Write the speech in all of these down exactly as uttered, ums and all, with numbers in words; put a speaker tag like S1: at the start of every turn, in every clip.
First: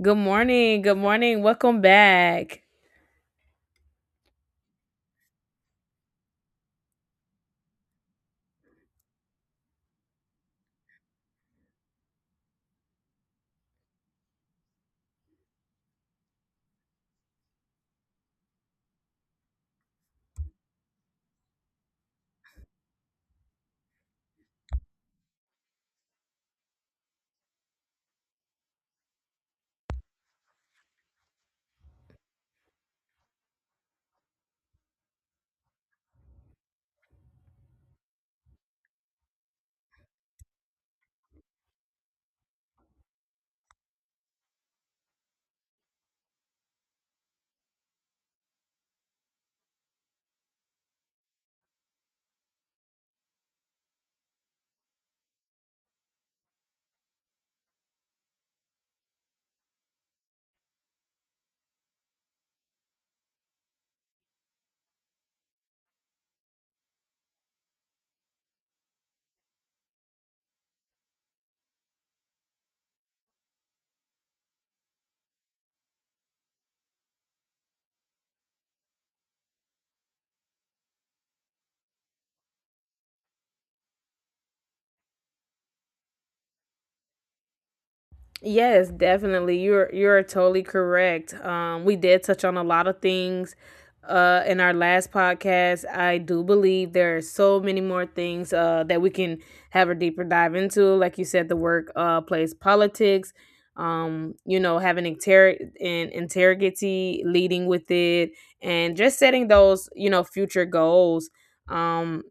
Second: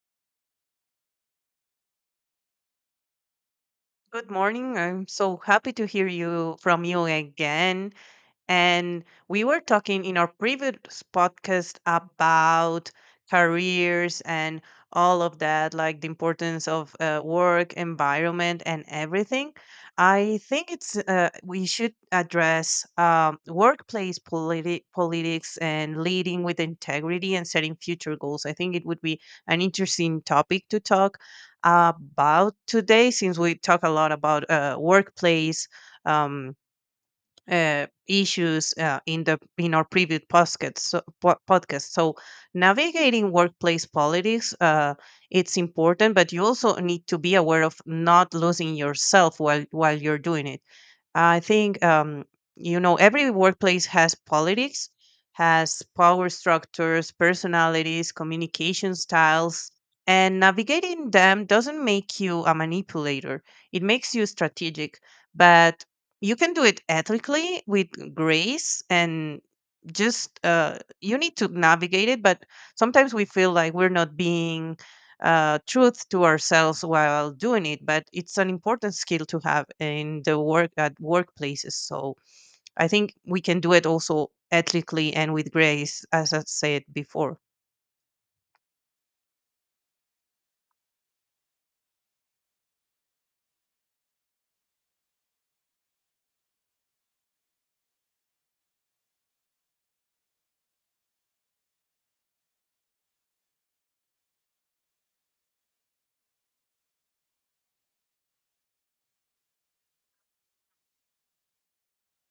S1: Good morning. Good morning. Welcome back.
S2: Good morning. I'm so happy to hear you from you again. And we were talking in our previous podcast about careers and all of that, like the importance of uh, work, environment, and everything. I think it's uh, we should address um, workplace politi- politics and leading with integrity and setting future goals. I think it would be an interesting topic to talk about today, since we talk a lot about uh, workplace. Um, uh, issues uh, in the in our previous podcast so, po- podcast. So navigating workplace politics, uh, it's important, but you also need to be aware of not losing yourself while while you're doing it. I think um, you know every workplace has politics, has power structures, personalities, communication styles, and navigating them doesn't make you a manipulator. It makes you strategic, but you can do it ethically with grace and just uh, you need to navigate it. But sometimes we feel like we're not being uh, truth to ourselves while doing it, but it's an important skill to have in the work at workplaces, so I think we can do it also ethically and with grace, as I said before.
S1: Yes, definitely. You're you're totally correct. Um, we did touch on a lot of things uh in our last podcast. I do believe there are so many more things uh that we can have a deeper dive into. Like you said, the work uh plays politics, um, you know, having inter and integrity, leading with it, and just setting those, you know, future goals. Um,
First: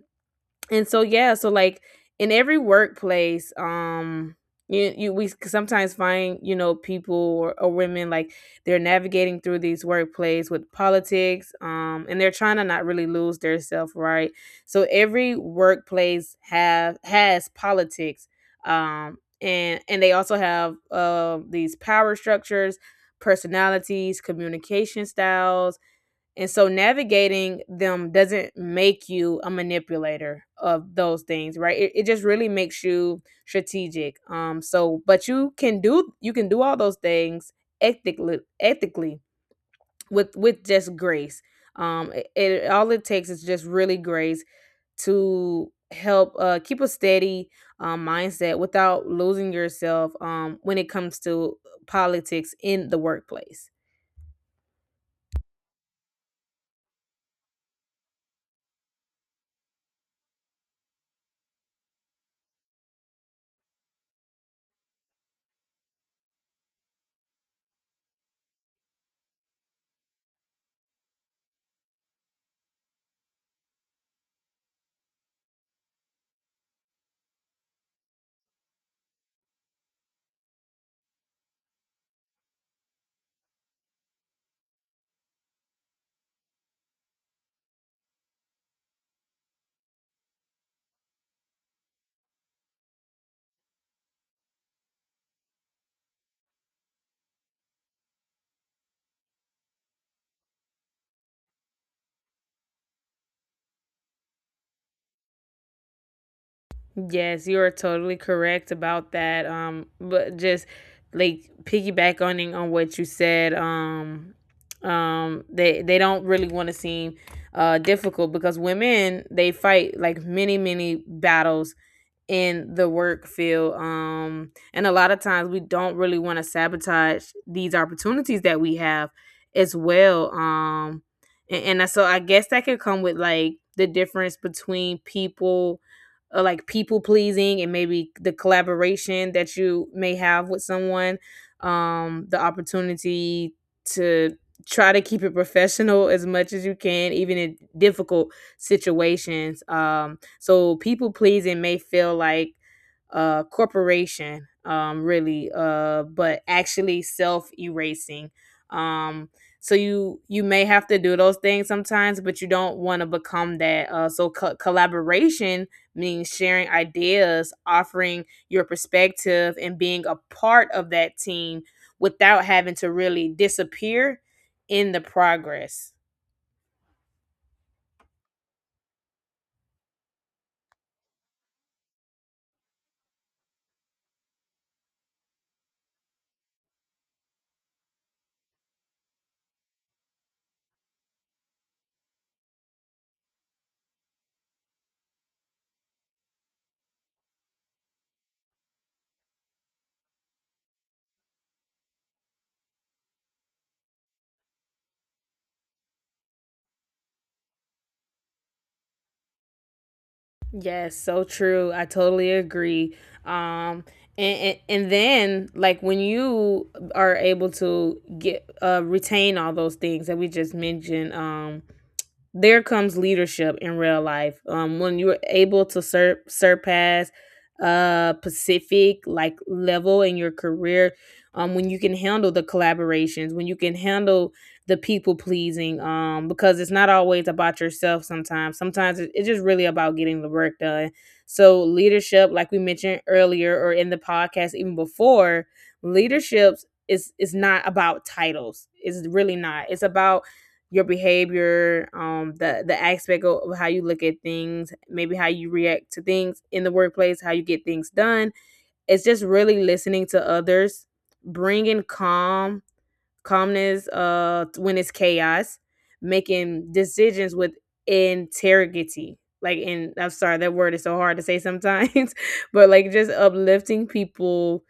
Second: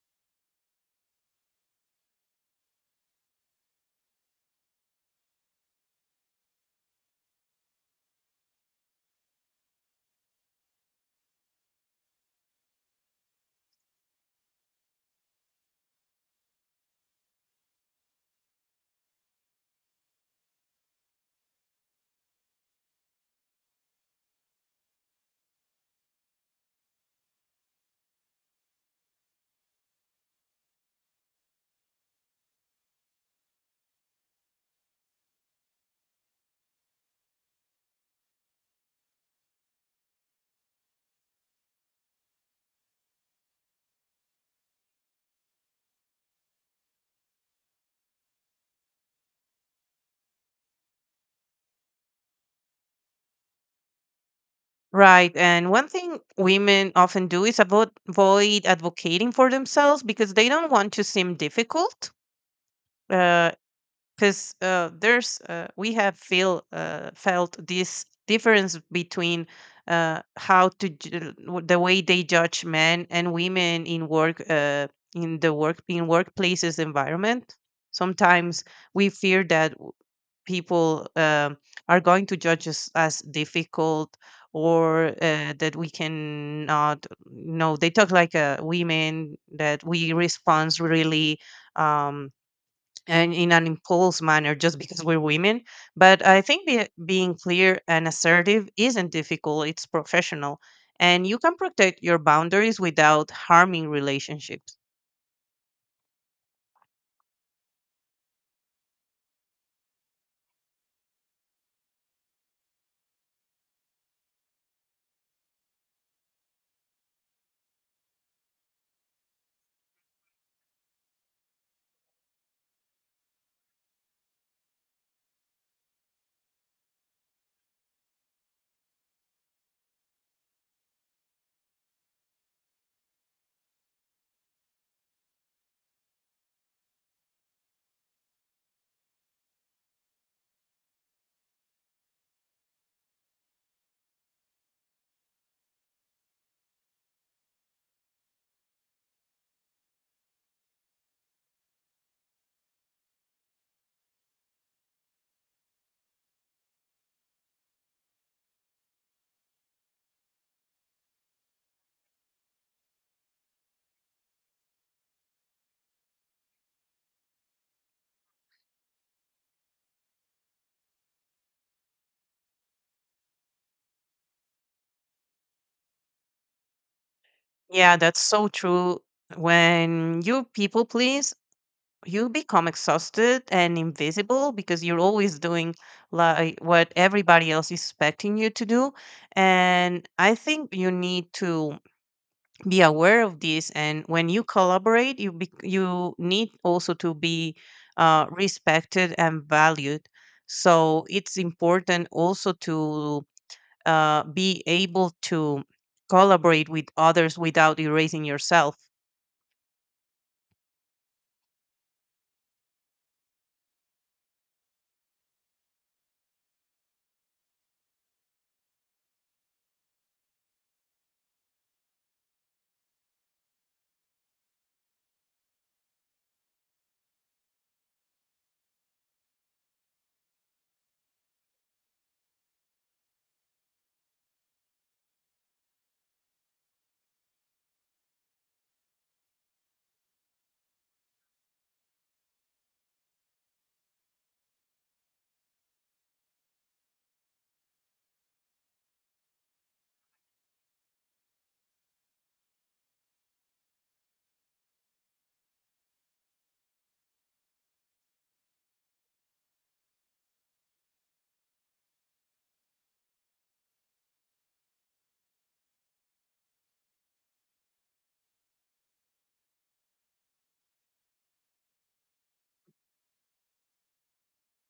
S1: and so yeah so like in every workplace, um you, you we s- sometimes find, you know people or, or women, like, they're navigating through these workplaces with politics, um and they're trying to not really lose their self, right? So every workplace have has politics, um and and they also have uh, these power structures, personalities, communication styles, and so navigating them doesn't make you a manipulator of those things, right? It, it just really makes you strategic. Um so but you can do, you can do all those things, ethically ethically with with just grace. Um it, it All it takes is just really grace to help uh keep a steady, um mindset without losing yourself, um when it comes to politics in the workplace.
S2: Right. And one thing women often do is avo- avoid advocating for themselves because they don't want to seem difficult, uh, because uh, there's uh, we have feel uh, felt this difference between uh, how to ju- w- the way they judge men and women in work uh, in the work in workplaces environment. Sometimes we fear that w- people um are going to judge us as difficult or uh, that we cannot, no, they talk like uh, women that we respond really, um, and in an impulse manner just because we're women. But I think be, being clear and assertive isn't difficult, it's professional. And you can protect your boundaries without harming relationships.
S1: Yes, you are totally correct about that. Um, but just like piggybacking on what you said, um, um, they they don't really want to seem uh difficult, because women, they fight like many many battles in the work field. Um, and a lot of times we don't really want to sabotage these opportunities that we have as well. Um, and, and I- so I guess that could come with, like, the difference between people, uh, like, people pleasing, and maybe the collaboration that you may have with someone, um, the opportunity to try to keep it professional as much as you can, even in difficult situations. Um so people pleasing may feel like, uh, corporation, um, really, uh, but actually self erasing. Um, so you you may have to do those things sometimes, but you don't want to become that. Uh, so co- collaboration means sharing ideas, offering your perspective, and being a part of that team without having to really disappear in the progress.
S2: Yeah, that's so true. When you people please, you become exhausted and invisible because you're always doing like what everybody else is expecting you to do. And I think you need to be aware of this, and when you collaborate you be, you need also to be uh, respected and valued, so it's important also to uh, be able to collaborate with others without erasing yourself.
S1: Yes, so true. I totally agree. Um, and, and and then, like, when you are able to get uh retain all those things that we just mentioned, um, there comes leadership in real life. Um, when you're able to sur- surpass uh Pacific, like, level in your career, um, when you can handle the collaborations, when you can handle the people pleasing, um, because it's not always about yourself. Sometimes, sometimes it- it's just really about getting the work done. So leadership, like we mentioned earlier, or in the podcast even before, leaderships is is not about titles. It's really not. It's about your behavior, um, the the aspect of of how you look at things, maybe how you react to things in the workplace, how you get things done. It's just really listening to others, bringing calm, calmness, uh, when it's chaos, making decisions with integrity. Like, in I'm sorry, that word is so hard to say sometimes, but, like, just uplifting people,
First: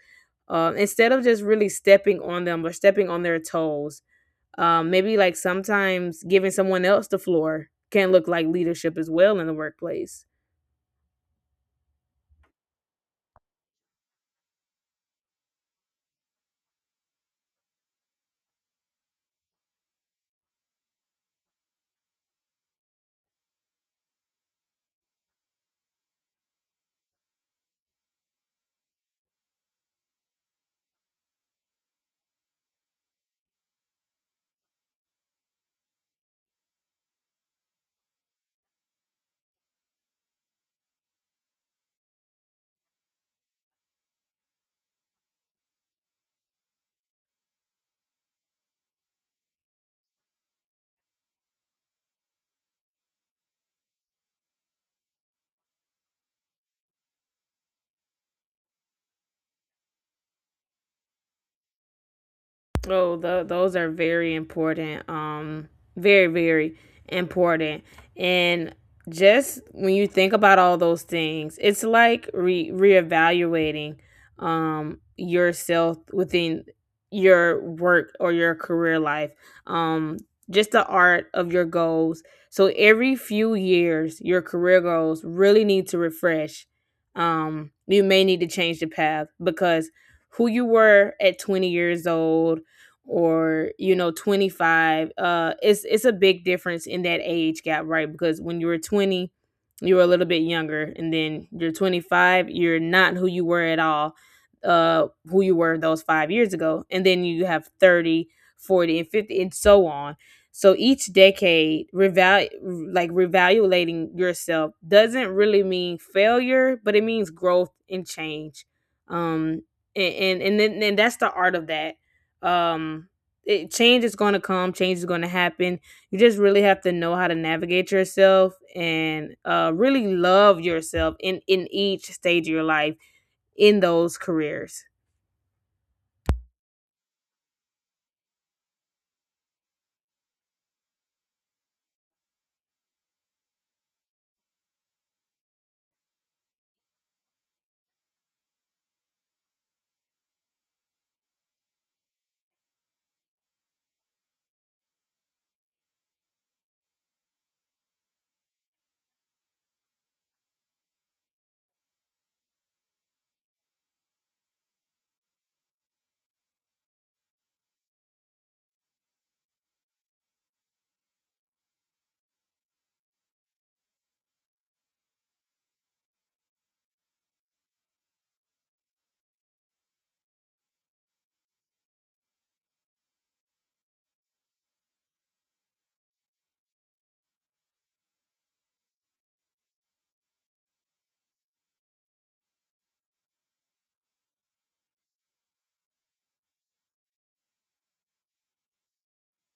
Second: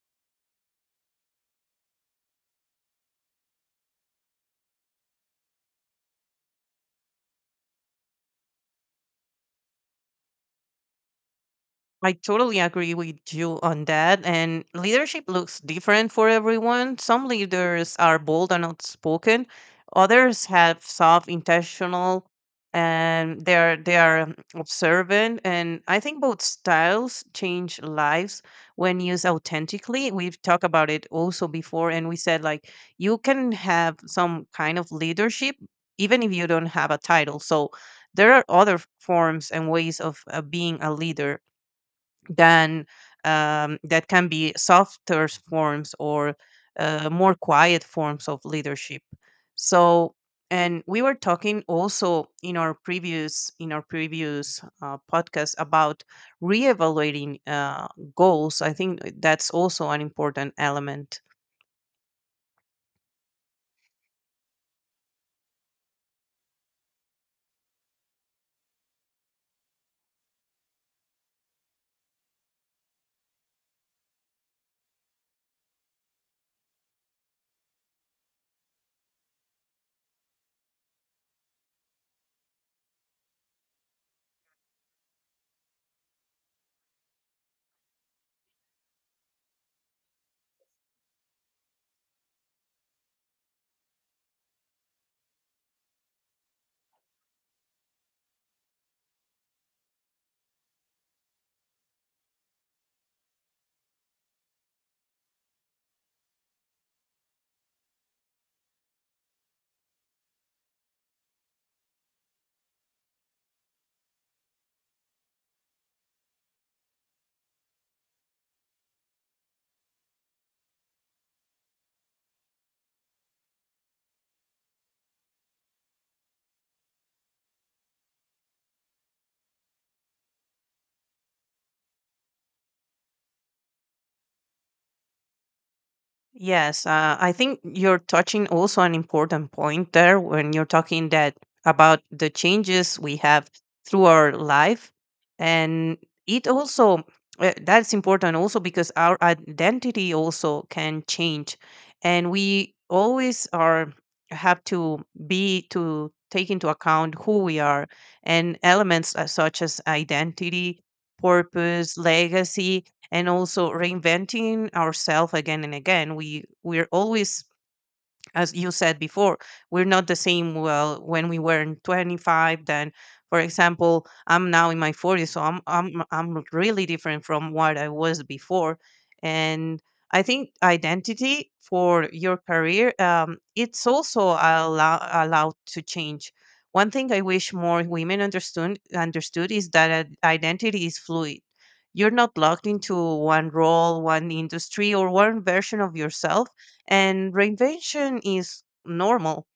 S1: um, instead of just really stepping on them or stepping on their toes, um, maybe, like, sometimes giving someone else the floor can look like leadership as well in the workplace.
S2: I totally agree with you on that. And leadership looks different for everyone. Some leaders are bold and outspoken. Others have soft, intentional, and they are they are um, observant. And I think both styles change lives when used authentically. We've talked about it also before, and we said like you can have some kind of leadership even if you don't have a title. So there are other forms and ways of uh, being a leader than um, that can be softer forms or uh, more quiet forms of leadership. So, and we were talking also in our previous in our previous uh, podcast about reevaluating uh, goals. I think that's also an important element.
S1: Oh, th- those are very important. Um, very, very important. And just when you think about all those things, it's like re reevaluating, um yourself within your work or your career life. Um, just the art of your goals. So every few years, your career goals really need to refresh. Um, you may need to change the path, because who you were at twenty years old or, you know, twenty-five, uh it's it's a big difference in that age gap, right? Because when you were twenty, you were a little bit younger, and then you're twenty-five, you're not who you were at all, uh who you were those five years ago. And then you have thirty, forty, and fifty, and so on. So each decade, reval like revaluating yourself doesn't really mean failure, but it means growth and change. Um and and and, then, and that's the art of that. um it, Change is going to come, change is going to happen. You just really have to know how to navigate yourself, and uh really love yourself in in each stage of your life, in those careers.
S2: Yes, uh, I think you're touching also an important point there when you're talking that about the changes we have through our life, and it also uh, that's important also because our identity also can change, and we always are have to be to take into account who we are, and elements uh, such as identity, purpose, legacy, and also reinventing ourselves again and again. We we're always, as you said before, we're not the same well when we were in twenty-five, then for example, I'm now in my forties, so I'm I'm I'm really different from what I was before. And I think identity for your career, um, it's also allow, allowed to change. One thing I wish more women understood understood is that ad- identity is fluid. You're not locked into one role, one industry, or one version of yourself, and reinvention is normal.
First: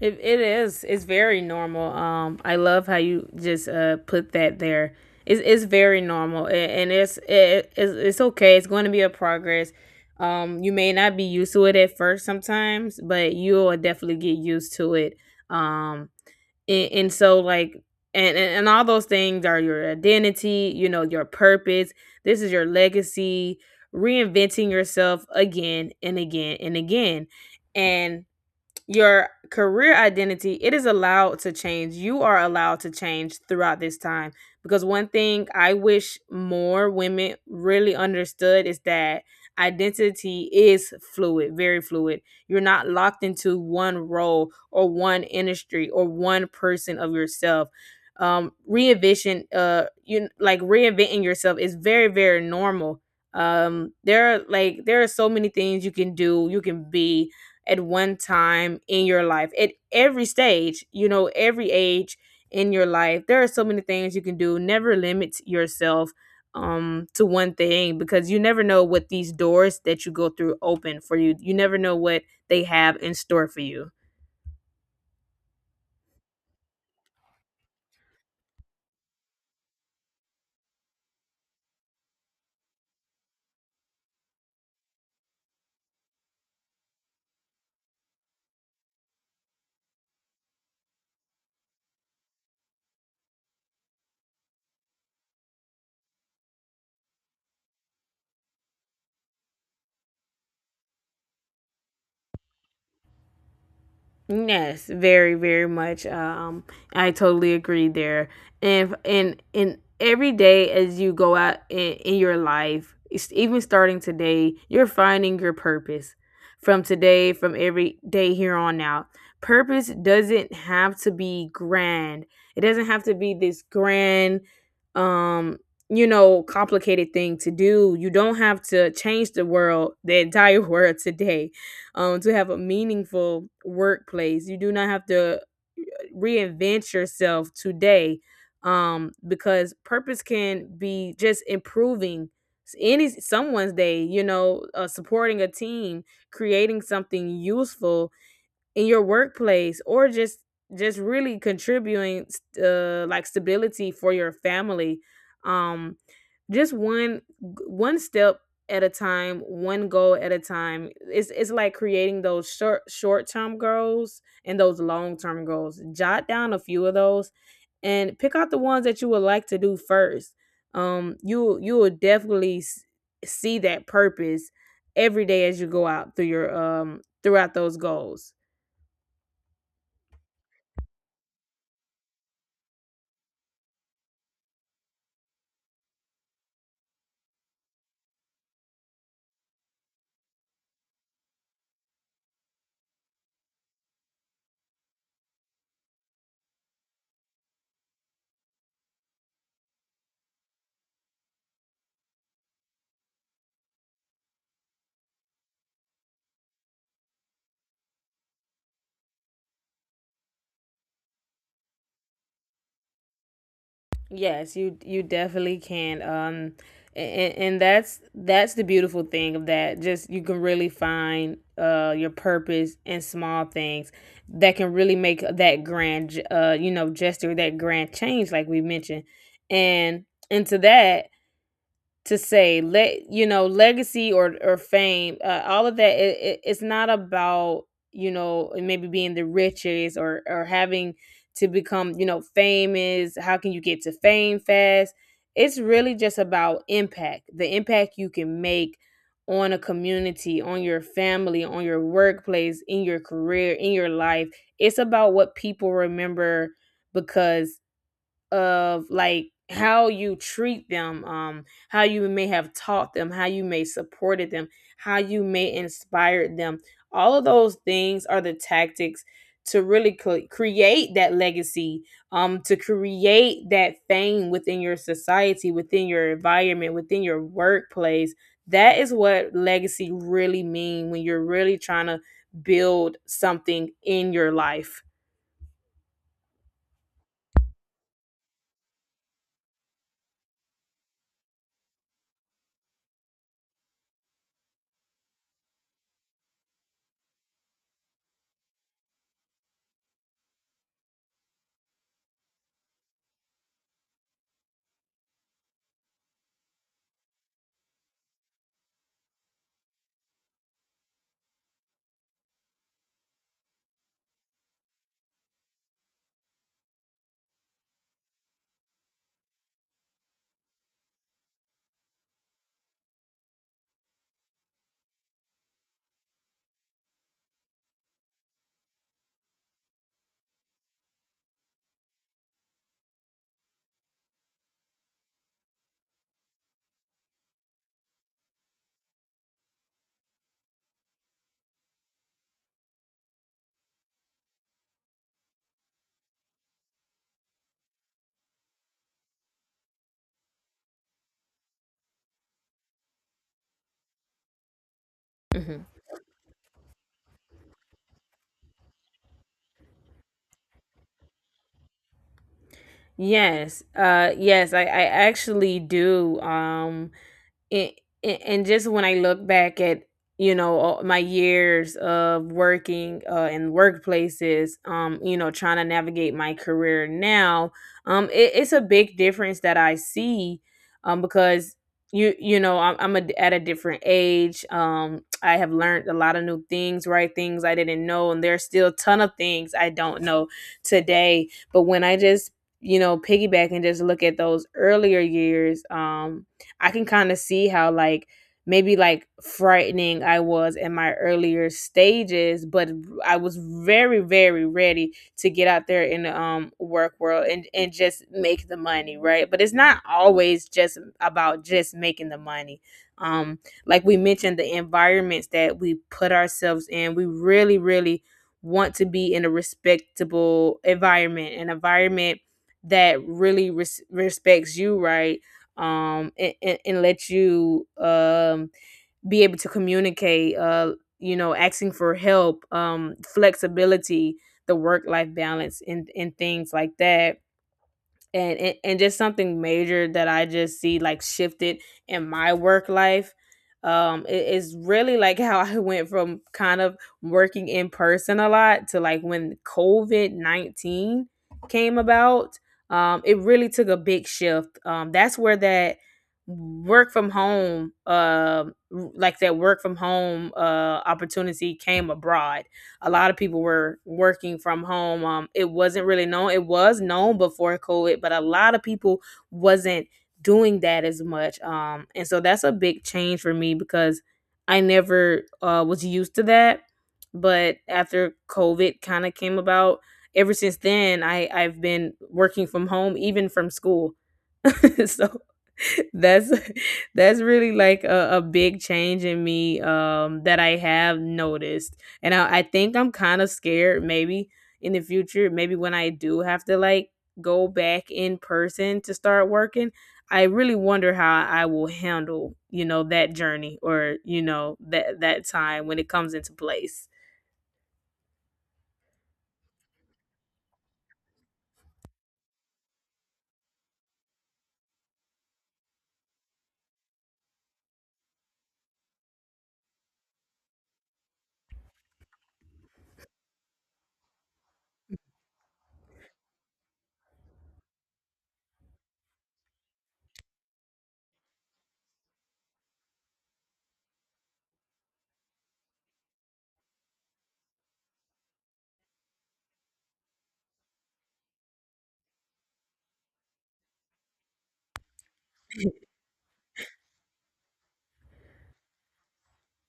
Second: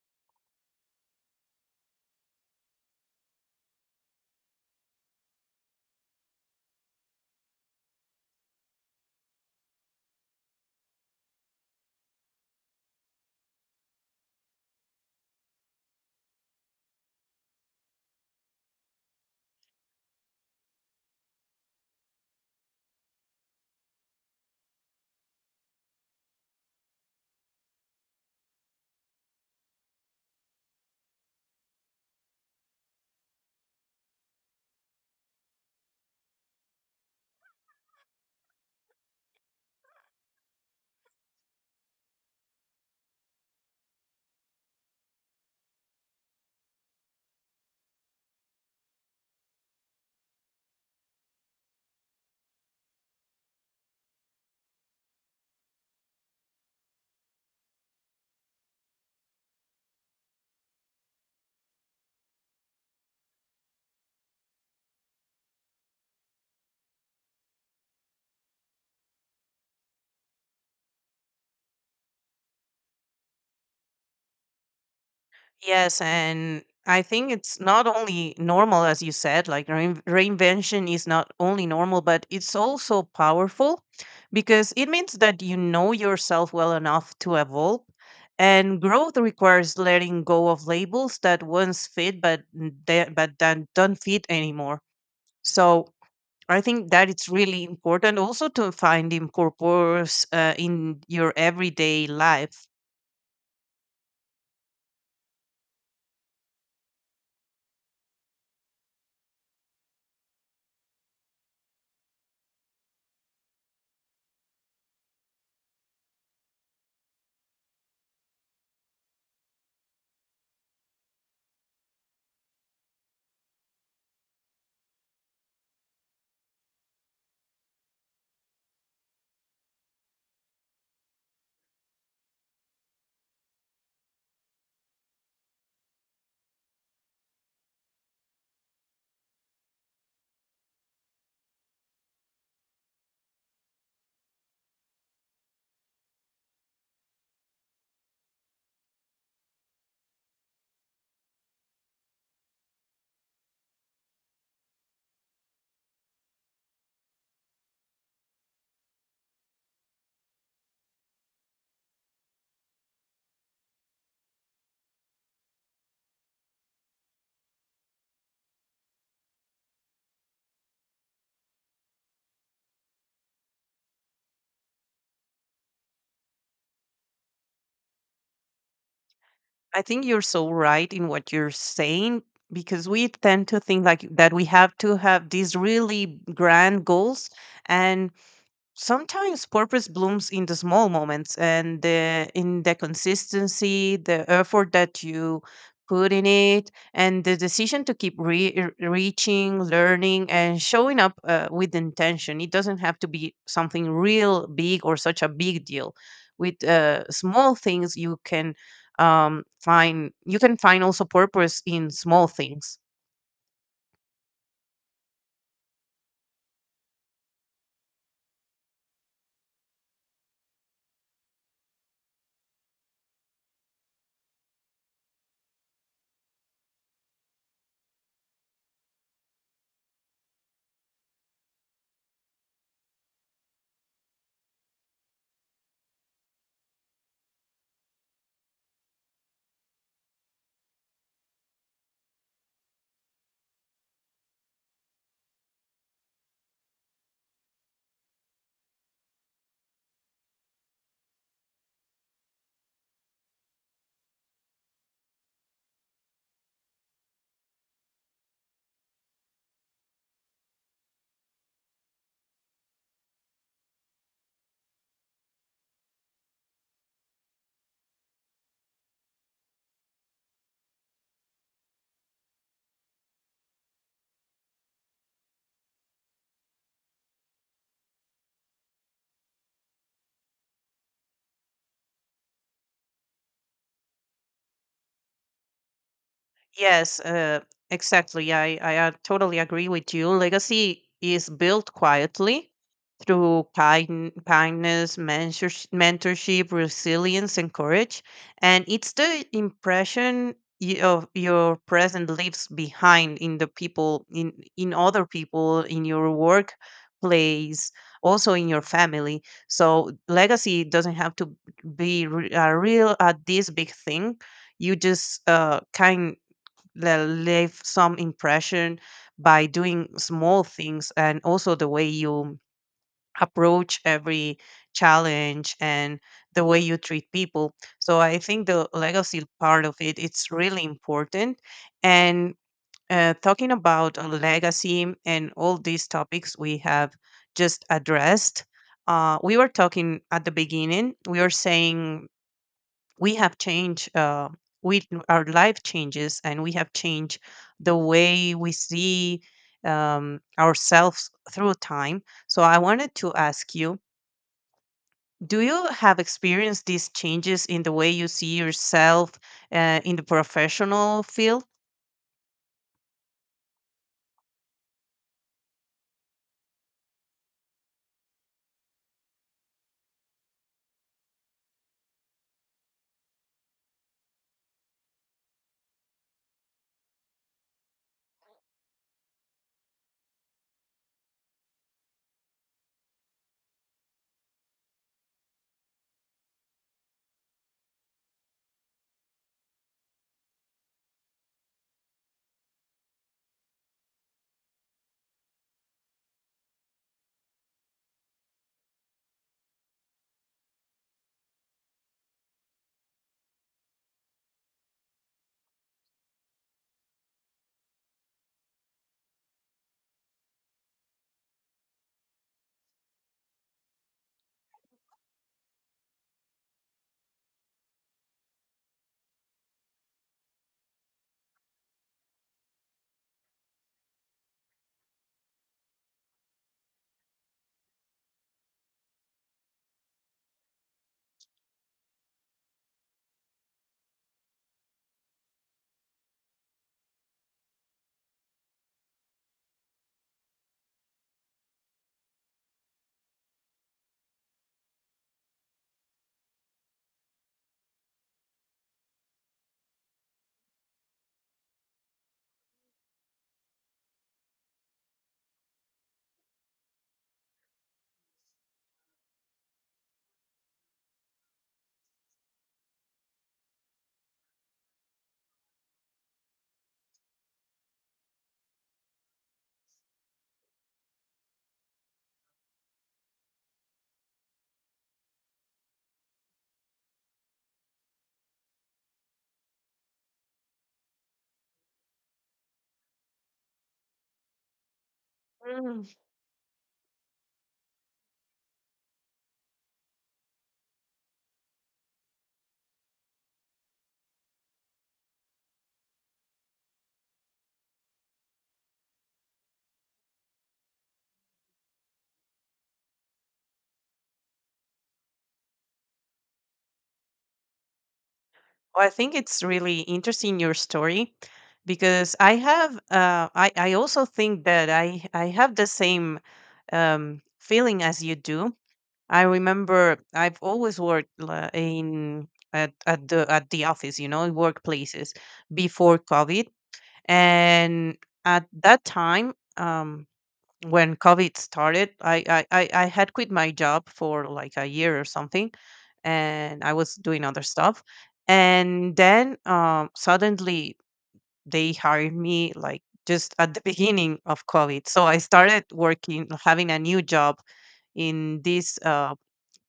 S1: it, it is It's very normal. um I love how you just uh put that there. It's, it's very normal, a- and it's it, it's, it's okay. It's going to be a progress. Um you may not be used to it at first sometimes, but you'll definitely get used to it. Um and, and so like and, and and all those things are your identity, you know, your purpose. This is your legacy, reinventing yourself again and again and again. And your career identity, it is allowed to change. You are allowed to change throughout this time, because one thing I wish more women really understood is that identity is fluid, very fluid. You're not locked into one role, or one industry, or one person of yourself. Um reinvention, uh you like reinventing yourself is very, very normal. Um there are like there are so many things you can do. You can be at one time in your life, at every stage, you know, every age in your life. There are so many things you can do. Never limit yourself um to one thing, because you never know what these doors that you go through open for you. You never know what they have in store for you.
S2: Yes, and I think it's not only normal, as you said, like rein- reinvention is not only normal but it's also powerful, because it means that you know yourself well enough to evolve, and growth requires letting go of labels that once fit but n- that- but that don't fit anymore. So I think that it's really important also to find in purpose uh, in your everyday life.
S1: Yes, very, very much. uh, Um, I totally agree there. And and and every day as you go out in, in your life, it's even starting today, you're finding your purpose. From today, from every day here on out, purpose doesn't have to be grand. It doesn't have to be this grand, um, you know, complicated thing to do. You don't have to change the world, the entire world today, um, to have a meaningful workplace. You do not have to reinvent yourself today, um, because purpose can be just improving any someone's day, you know, uh, supporting a team, creating something useful in your workplace, or just just really contributing, uh, like, stability for your family. um just one one step at a time, one goal at a time. It's it's like creating those short short-term goals and those long-term goals. Jot down a few of those, and pick out the ones that you would like to do first. um you you will definitely s- see that purpose every day as you go out through your, um throughout those goals.
S2: I think you're so right in what you're saying, because we tend to think like that we have to have these really grand goals, and sometimes purpose blooms in the small moments and the, in the consistency, the effort that you put in it, and the decision to keep re- er, reaching, learning, and showing up uh, with intention. It doesn't have to be something real big or such a big deal. With uh, small things you can, um, find you can find also purpose in small things.
S1: Yes, you you definitely can. Um, and, and that's that's the beautiful thing of that. Just you can really find uh your purpose in small things that can really make that grand, uh you know gesture, that grand change, like we mentioned. And into that, to say, let you know, legacy or or fame, uh, all of that, it, it, it's not about, you know, maybe being the richest, or or having to become, you know, famous. How can you get to fame fast? It's really just about impact, the impact you can make on a community, on your family, on your workplace, in your career, in your life. It's about what people remember, because of, like, how you treat them, um, how you may have taught them, how you may supported them, how you may inspired them. All of those things are the tactics to really cre- create that legacy, um, to create that fame within your society, within your environment, within your workplace. That is what legacy really mean when you're really trying to build something in your life.
S2: Yes, uh, exactly. I, I uh, totally agree with you. Legacy is built quietly through kind, kindness, mentorsh- mentorship, resilience, and courage. And it's the impression y- of your present leaves behind in the people, in, in other people, in your workplace, also in your family. So legacy doesn't have to be re- a real, uh, this big thing. You just uh, kind le- leave some impression by doing small things, and also the way you approach every challenge and the way you treat people. So I think the legacy part of it, it's really important. And uh, talking about a legacy and all these topics we have just addressed, uh, we were talking at the beginning, we were saying we have changed, uh, we our life changes and we have changed the way we see um, ourselves through time. So I wanted to ask you, do
S1: Mhm.
S2: you have experienced these changes in the way you see yourself uh, in the professional field?
S1: Yes. Uh yes, I I actually do. Um it, it and just when I look back at, you know, all my years of working, uh, in workplaces, um, you know, trying to navigate my career now, um, it, it's a big difference that I see, um, because you you know, I'm, I'm a, at a different age. Um, I have learned a lot of new things, right? Things I didn't know, and there's still a ton of things I don't know today. But when I just, you know, piggyback and just look at those earlier years, um, I can kind of see how, like, maybe, like, frightening I was in my earlier stages. But I was very very ready to get out there in the um work world, and and just make the money, right? But it's not always just about just making the money. Um like we mentioned, the environments that we put ourselves in, we really really want to be in a respectable environment, an environment that really res- respects you, right? um and, and, and let you um be able to communicate uh you know asking for help um flexibility, the work life balance, and and things like that. And, and and just something major that I just see like shifted in my work life. Um it is really like how I went from kind of working in person a lot to, like, when COVID nineteen came about. Um it really took a big shift. Um that's where that work from home, um like that work from home uh opportunity came abroad. A lot of people were working from home. Um, it wasn't really known. It was known before COVID, but a lot of people wasn't doing that as much. Um, and so that's a big change for me because I never uh, was used to that. But after COVID kind of came about, ever since then, I I've been working from home, even from school. So
S2: Mm.
S1: that's that's really like a, a big change in me um that I have noticed. And I, I think I'm kind of scared maybe in the future, maybe when I do have to, like, go back in person to start working. I really wonder how I will handle, you know, that journey, or, you know, that that time when it comes into place.
S2: Well, I think it's really interesting your story, because i have uh, I, I also think that i i have the same um, feeling as you do. I remember I've always worked la- in at, at the at the office, you know, in workplaces before COVID. And at that time, um, when COVID started, I, I I I had quit my job for like a year or something, and I was doing other stuff. And then um, suddenly they hired me like just at the beginning of COVID. So I started working, having a new job in this. Um,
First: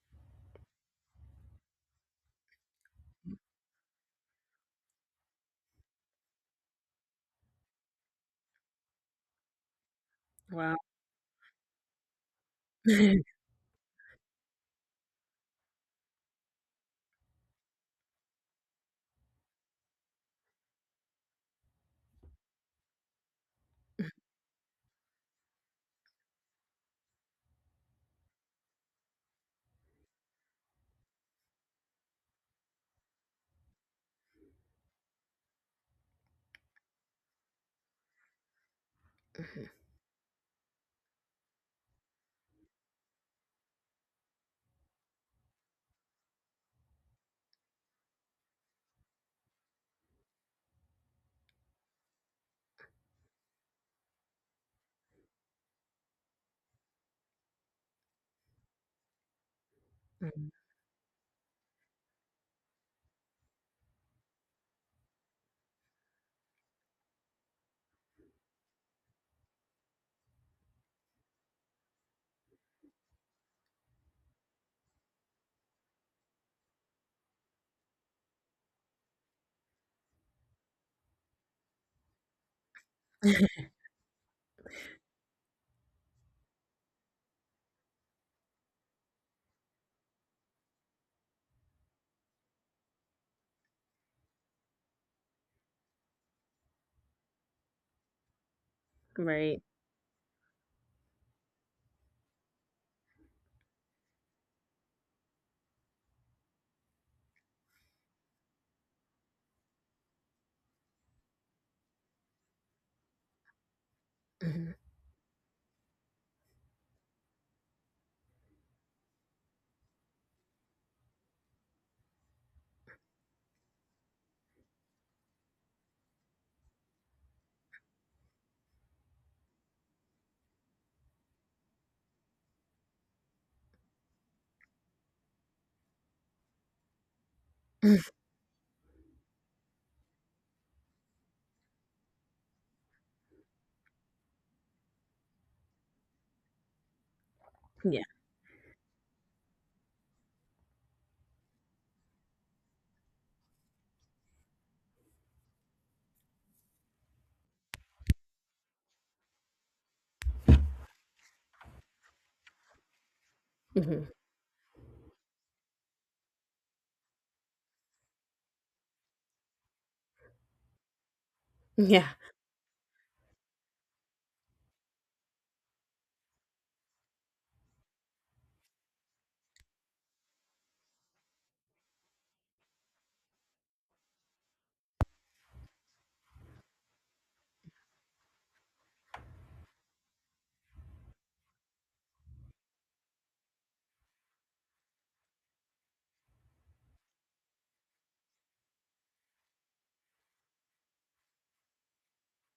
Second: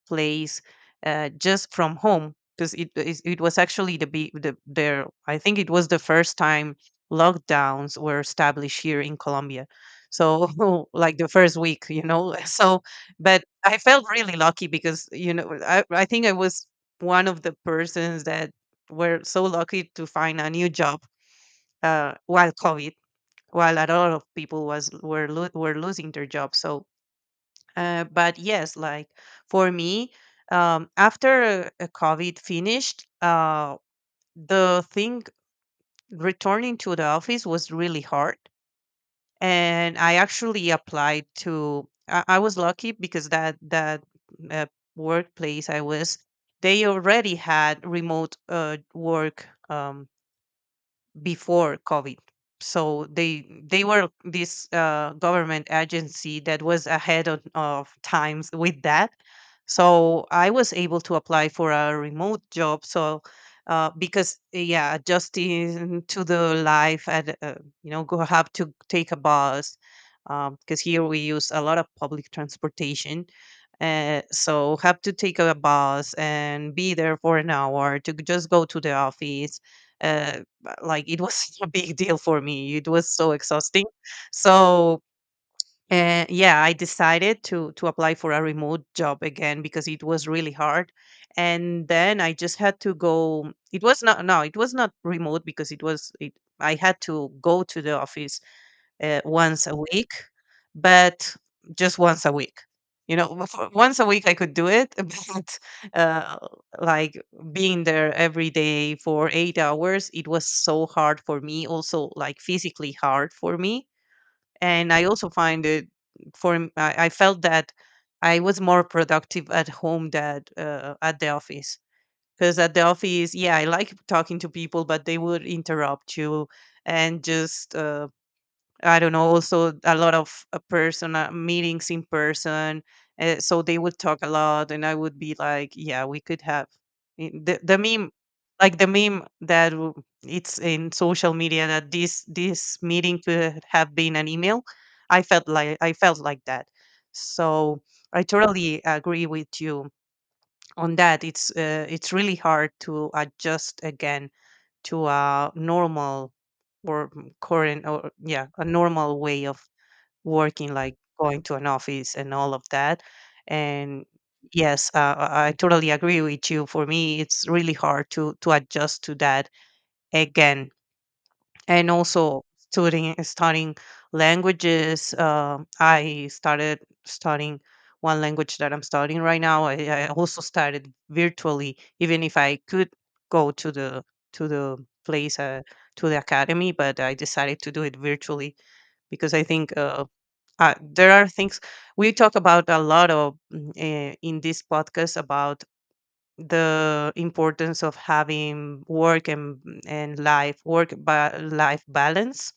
S2: plays uh, just from home because it, it it was actually the be the there, I think it was the first time lockdowns were established here in Colombia. So
S1: Wow.
S2: like the first week, you know. So but I felt really lucky because you know I I think I was one of the persons that were so lucky to find a new job uh, while COVID, while a lot of people was were lo- were losing their jobs. So uh, but yes, like for me, um, after uh, COVID finished, uh, the thing returning to the office was really hard, and I actually applied to. I, I was lucky because that that uh, workplace I was, they already had remote uh, work. Um, before COVID. So they they were this uh, government agency that was ahead of, of times with that. So
S1: Mhm.
S2: I was able to apply for a remote job. So uh, because yeah, adjusting to the life and uh, you know go have to take a bus, because here we use a lot of public transportation. Uh, so have to take a bus and be there for an hour to just go to the office, uh, like it was a big deal for me. It was so exhausting. So uh, yeah, I decided to to apply for a remote job again because it was really hard. And then I just had to go. It was not no, it was not remote because it was it. I had to go to the office uh,
S1: Right.
S2: once a week, but just once a week. You know, w- for- once a week I could do it, but uh, like being there every day for eight hours, it was so hard for me. Also, like physically hard for me,
S1: Mhm.
S2: and I also find it for m- I, I felt that I was more productive at home than uh, at the office. Because at the office, yeah, I like talking to people, but they would interrupt you and just uh, I don't know, also a lot of uh, person uh, meetings in person. Uh, so they would talk a lot, and I would be like, "Yeah, we could have i- the the meme, like the meme that w- it's in social media that this this meeting could have been an email." I felt like I felt like that. So
S1: Yeah.
S2: I totally agree with you on that. It's uh, it's really hard to adjust again to a normal or m- current or yeah a normal way of working, like going to an office and all of that.
S1: Hmm.
S2: And yes, uh, i I totally agree with you. For me it's really hard to to adjust to that again. And
S1: Yeah.
S2: also studying studying languages. Uh, I started studying one language that I'm studying right now. I, I also started virtually, even if I could go to the to the place uh, to the academy, but I decided to do it virtually because I think. Uh, uh, there are things we talk about a lot of mm, eh, in this podcast about the importance of having work and and life work ba- life balance.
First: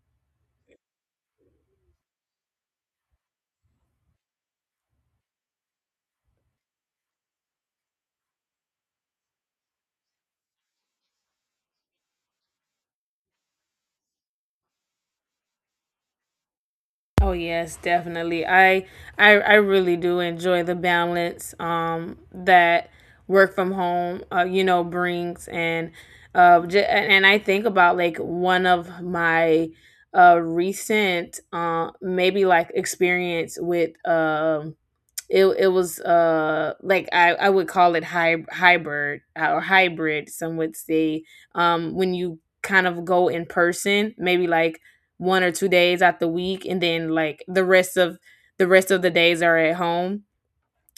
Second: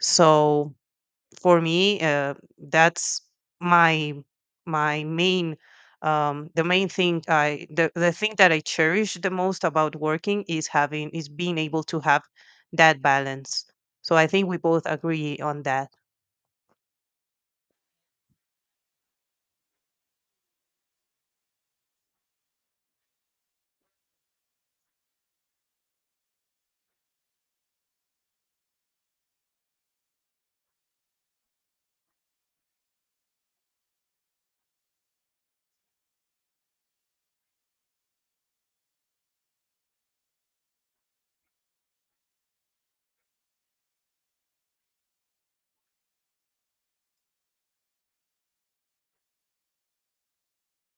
S2: So for me, uh, that's my my main um, the main thing. I the, the thing that I cherish the most about working is having is being able to have that balance. So I think we both agree on that.
S1: Oh yes, definitely. I I I really do enjoy the balance um that work from home uh, you know brings, and uh j- and and I think about, like, one of my uh recent uh maybe like experience with um it it was uh like I I would call it hy- hybrid, uh, or hybrid. Some would say um when you kind of go in person, maybe like one or two days out the week, and then like the rest of the rest of the days are at home.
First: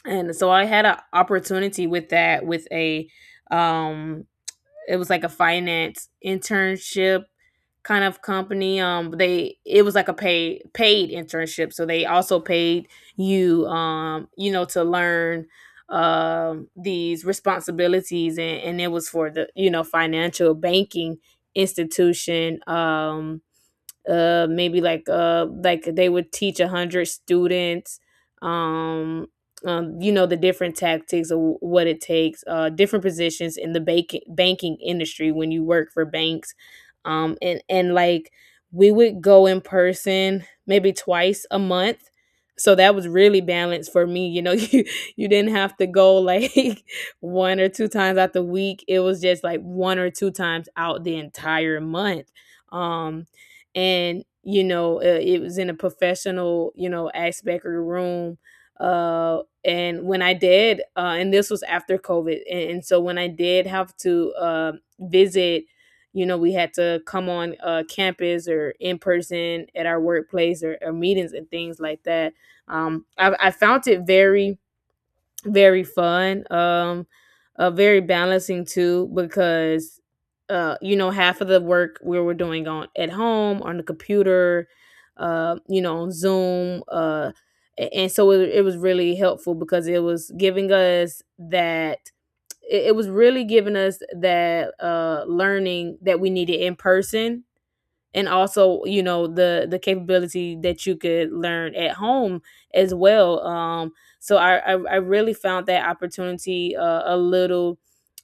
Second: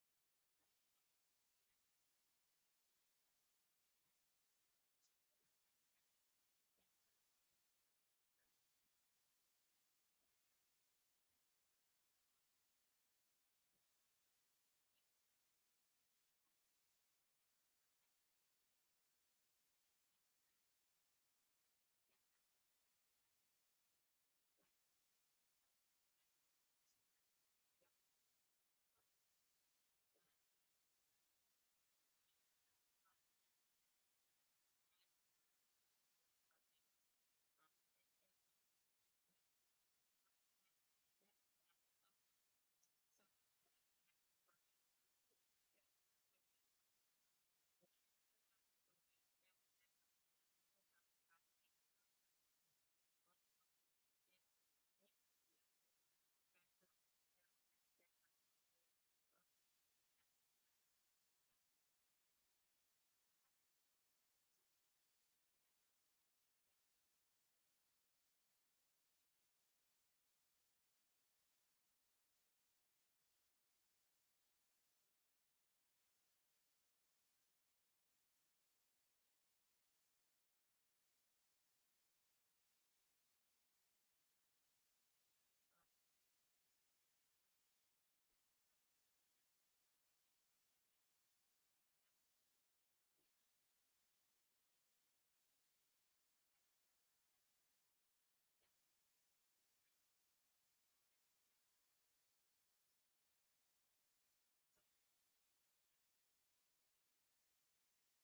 S1: And so I had an opportunity with that, with a um it was like a finance internship kind of company. Um, they It was like a paid paid internship, so they also paid you um you know to learn um these responsibilities, and and it was for the you know financial banking institution. Um uh maybe like uh like they would teach a hundred students. um um you know the different tactics of what it takes, uh different positions in the banking banking industry when you work for banks. Um and and like we would go in person maybe twice a month, so that was really balanced for me, you know. you you didn't have to go like one or two times out the week. It was just like one or two times out the entire month. Um and you know uh, it was in a professional, you know aspect of the room. Uh and when I did uh and this was after COVID — and, and so when I did have to uh visit you know, we had to come on uh campus or in person at our workplace, or, or meetings and things like that. um I, I found it very very fun. Um uh very balancing too, because uh you know, half of the work we were doing on at home on the computer, uh you know, on Zoom. Uh a- and so it, it was really helpful because it was giving us that — it, it was really giving us that uh learning that we needed in person, and also, you know, the the capability that you could learn at home as well. Um so i i, I really found that opportunity uh, a little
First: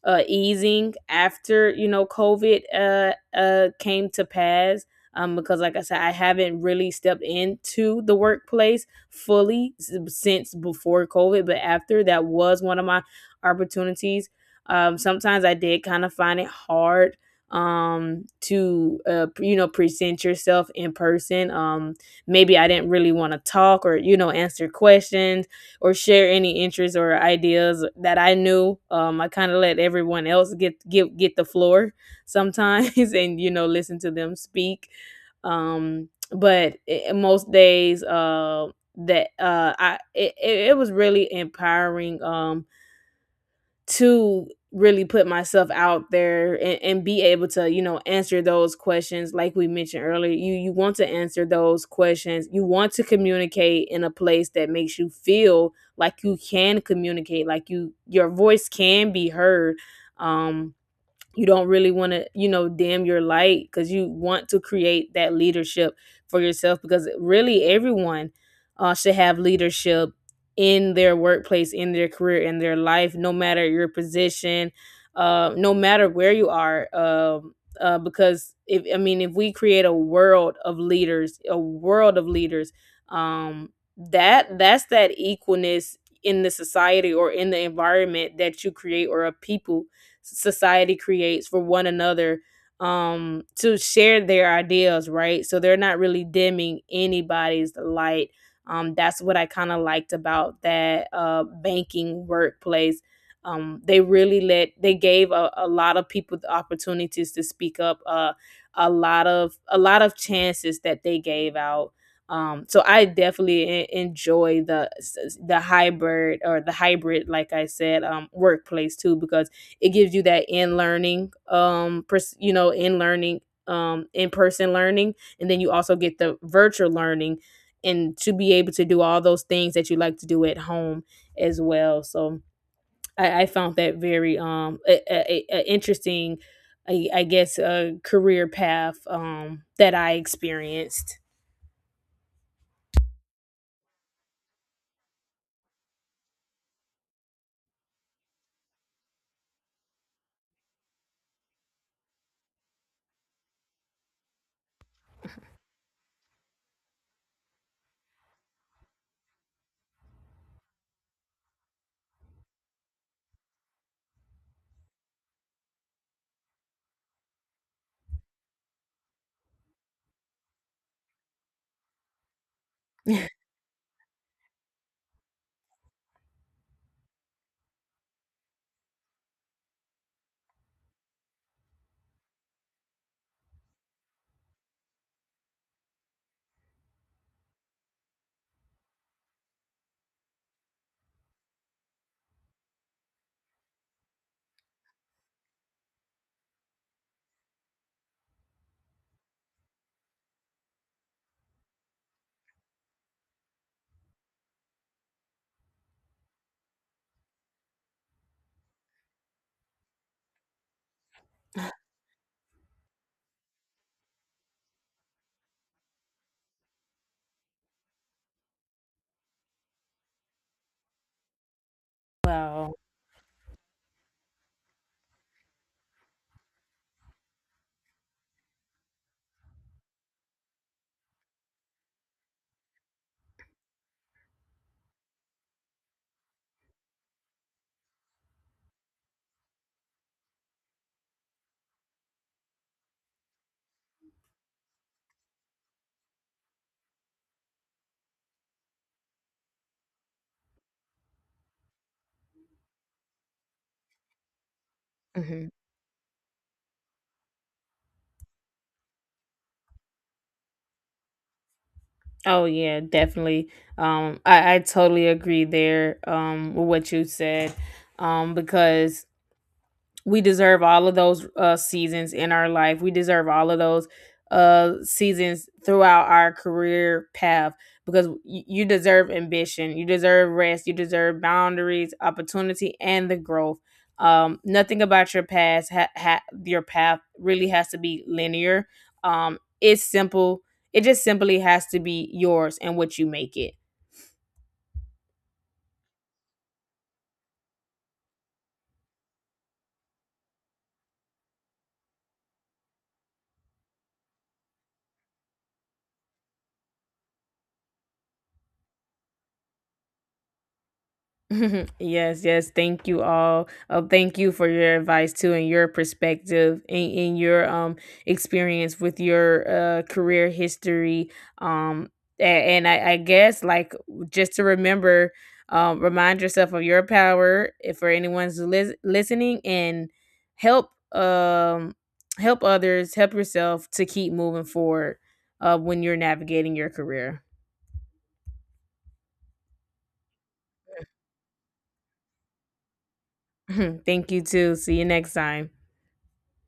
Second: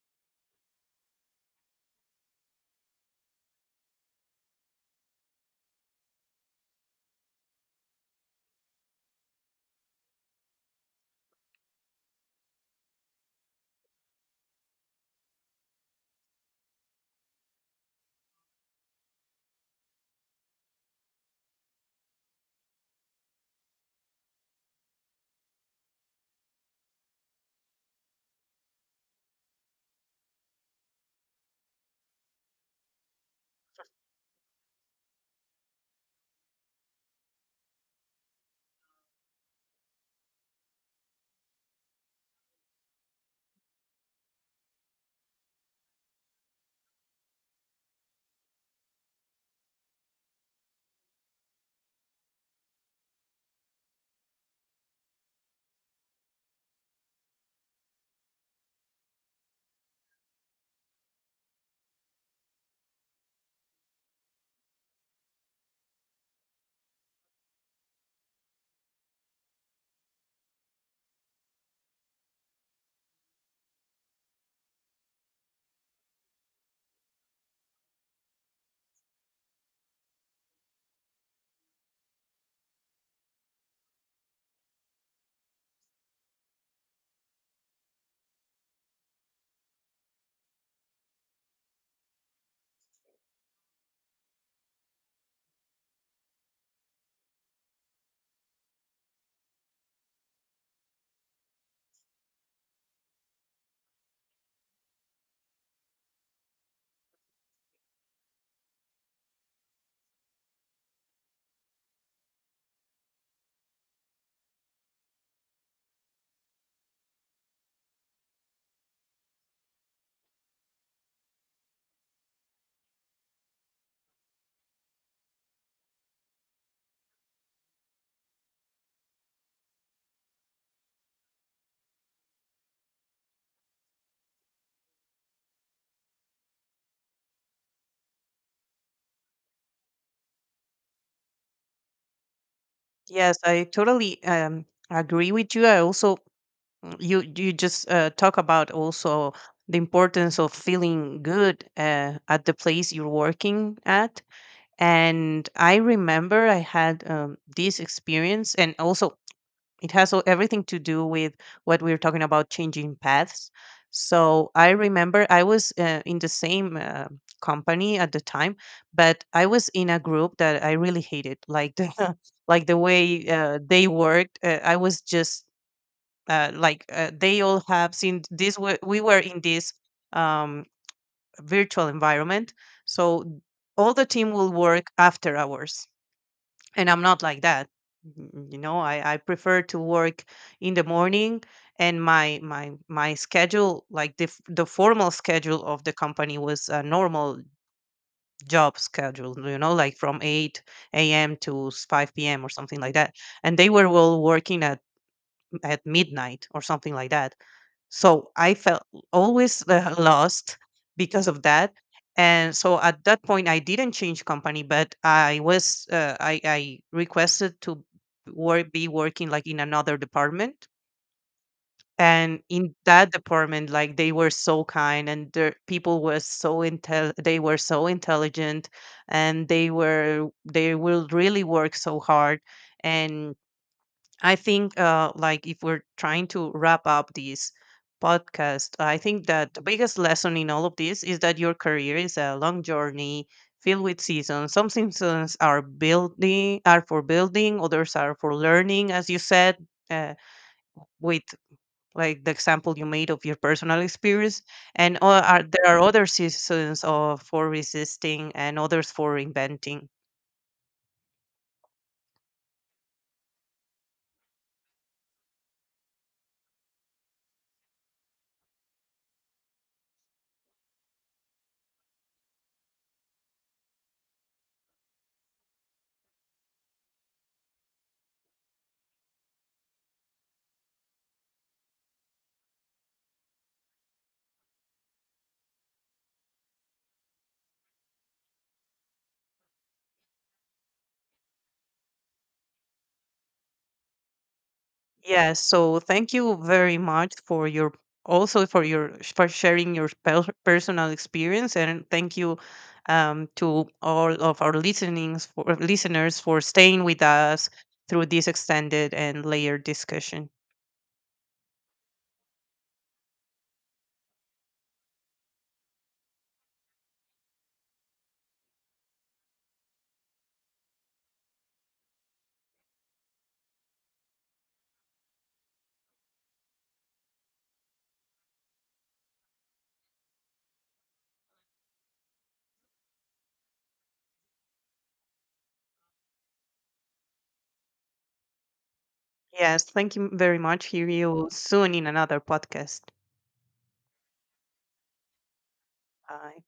S1: uh easing after, you know, COVID uh uh came to pass. Um because like I said, I haven't really stepped into the workplace fully s- since before COVID, but after that was one of my opportunities. Um sometimes I did kind of find it hard um to uh you know present yourself in person. Um maybe I didn't really want to talk, or, you know, answer questions, or share any interests or ideas that I knew. um I kind of let everyone else get get get the floor sometimes and, you know, listen to them speak. Um but I, most days uh that uh I it, it it was really empowering, um to really put myself out there, and, and be able to, you know, answer those questions. Like we mentioned earlier, you you want to answer those questions, you want to communicate in a place that makes you feel like you can communicate, like you — your voice can be heard. um you don't really want to, you know, dim your light, because you want to create that leadership for yourself, because really everyone uh, should have leadership in their workplace, in their career, in their life, no matter your position, uh, no matter where you are. Um, uh, because if I mean if we create a world of leaders, a world of leaders, um, that — that's that equalness in the society, or in the environment that you create, or a people society creates for one another, um to share their ideas, right? So they're not really dimming anybody's light. Um that's what I kind of liked about that uh banking workplace. Um they really let they gave a, a lot of people the opportunities to speak up, uh a lot of a lot of chances that they gave out. Um so I definitely e- enjoy the — the hybrid or the hybrid, like I said, um workplace too, because it gives you that in learning, um pers- you know in learning, um in person learning, and then you also get the virtual learning, and to be able to do all those things that you like to do at home as well. So i, I found that very um a, a, a interesting — I, I guess a career path um that I experienced.
S2: Yes, I totally um, agree with you. I also, mm, you you just uh, talk about also the importance of feeling good uh, at the place you're working at. And I remember I had um, this experience, and also it has o- everything to do with what we are talking about changing paths. So I remember I was uh, in the same uh, company at the time, but I was in a group that I really hated, like the like the way uh, they worked. Uh, I was just uh, like uh, they all have seen this. We, we were in this um, virtual environment. So all the team will work after hours, and I'm not like that. Mm, you know, i, I prefer to work in the morning, and my my my schedule, like the, f- the formal schedule of the company was a normal job schedule, you know, like from eight a.m to s- five p.m or something like that, and they were all working at at midnight or something like that. So I felt always uh, lost because of that. And so at that point, I didn't change company, but I was uh, I, I requested to work, be working like in another department. And
S1: Wow.
S2: in that department, like they were so kind, and their people were so intel, they were so intelligent, and they were they will really work so hard. And I think, uh, like, if we're trying to wrap up this podcast, I think that the biggest lesson in all of this is that your career is a long journey filled with seasons. Some seasons are building, are for building, others are for learning, as you said, uh, with like the example you made of your personal experience, and o- are,
S1: Hmm.
S2: there are other seasons of for resisting and others for inventing.
S1: Oh yeah, definitely. um I, I totally agree there um with what you said, um because we deserve all of those uh, seasons in our life. We deserve all of those uh, seasons throughout our career path, because y- you deserve ambition, you deserve rest, you deserve boundaries, opportunity, and the growth. Um, nothing about your past, ha- ha- your path really has to be linear. Um, it's simple. It just simply has to be yours and what you make it.
S2: Yes. So thank you very much for your, also for your, for sharing your pe- personal experience. And thank you um, to all of our listenings, for listeners for staying with us through this extended and layered discussion.
S1: Yes, yes. Thank you all. Uh, thank you for your advice too, and your perspective, and, and your um experience with your uh career history. Um, a- and, I, I guess, like, just to remember, um, remind yourself of your power, if for anyone's lis- listening. And help um help others, help yourself to keep moving forward, Uh, when you're navigating your career.
S2: Yes, thank you very much. Hear you soon in another podcast.
S1: Thank you too. See you next time.
S2: Bye.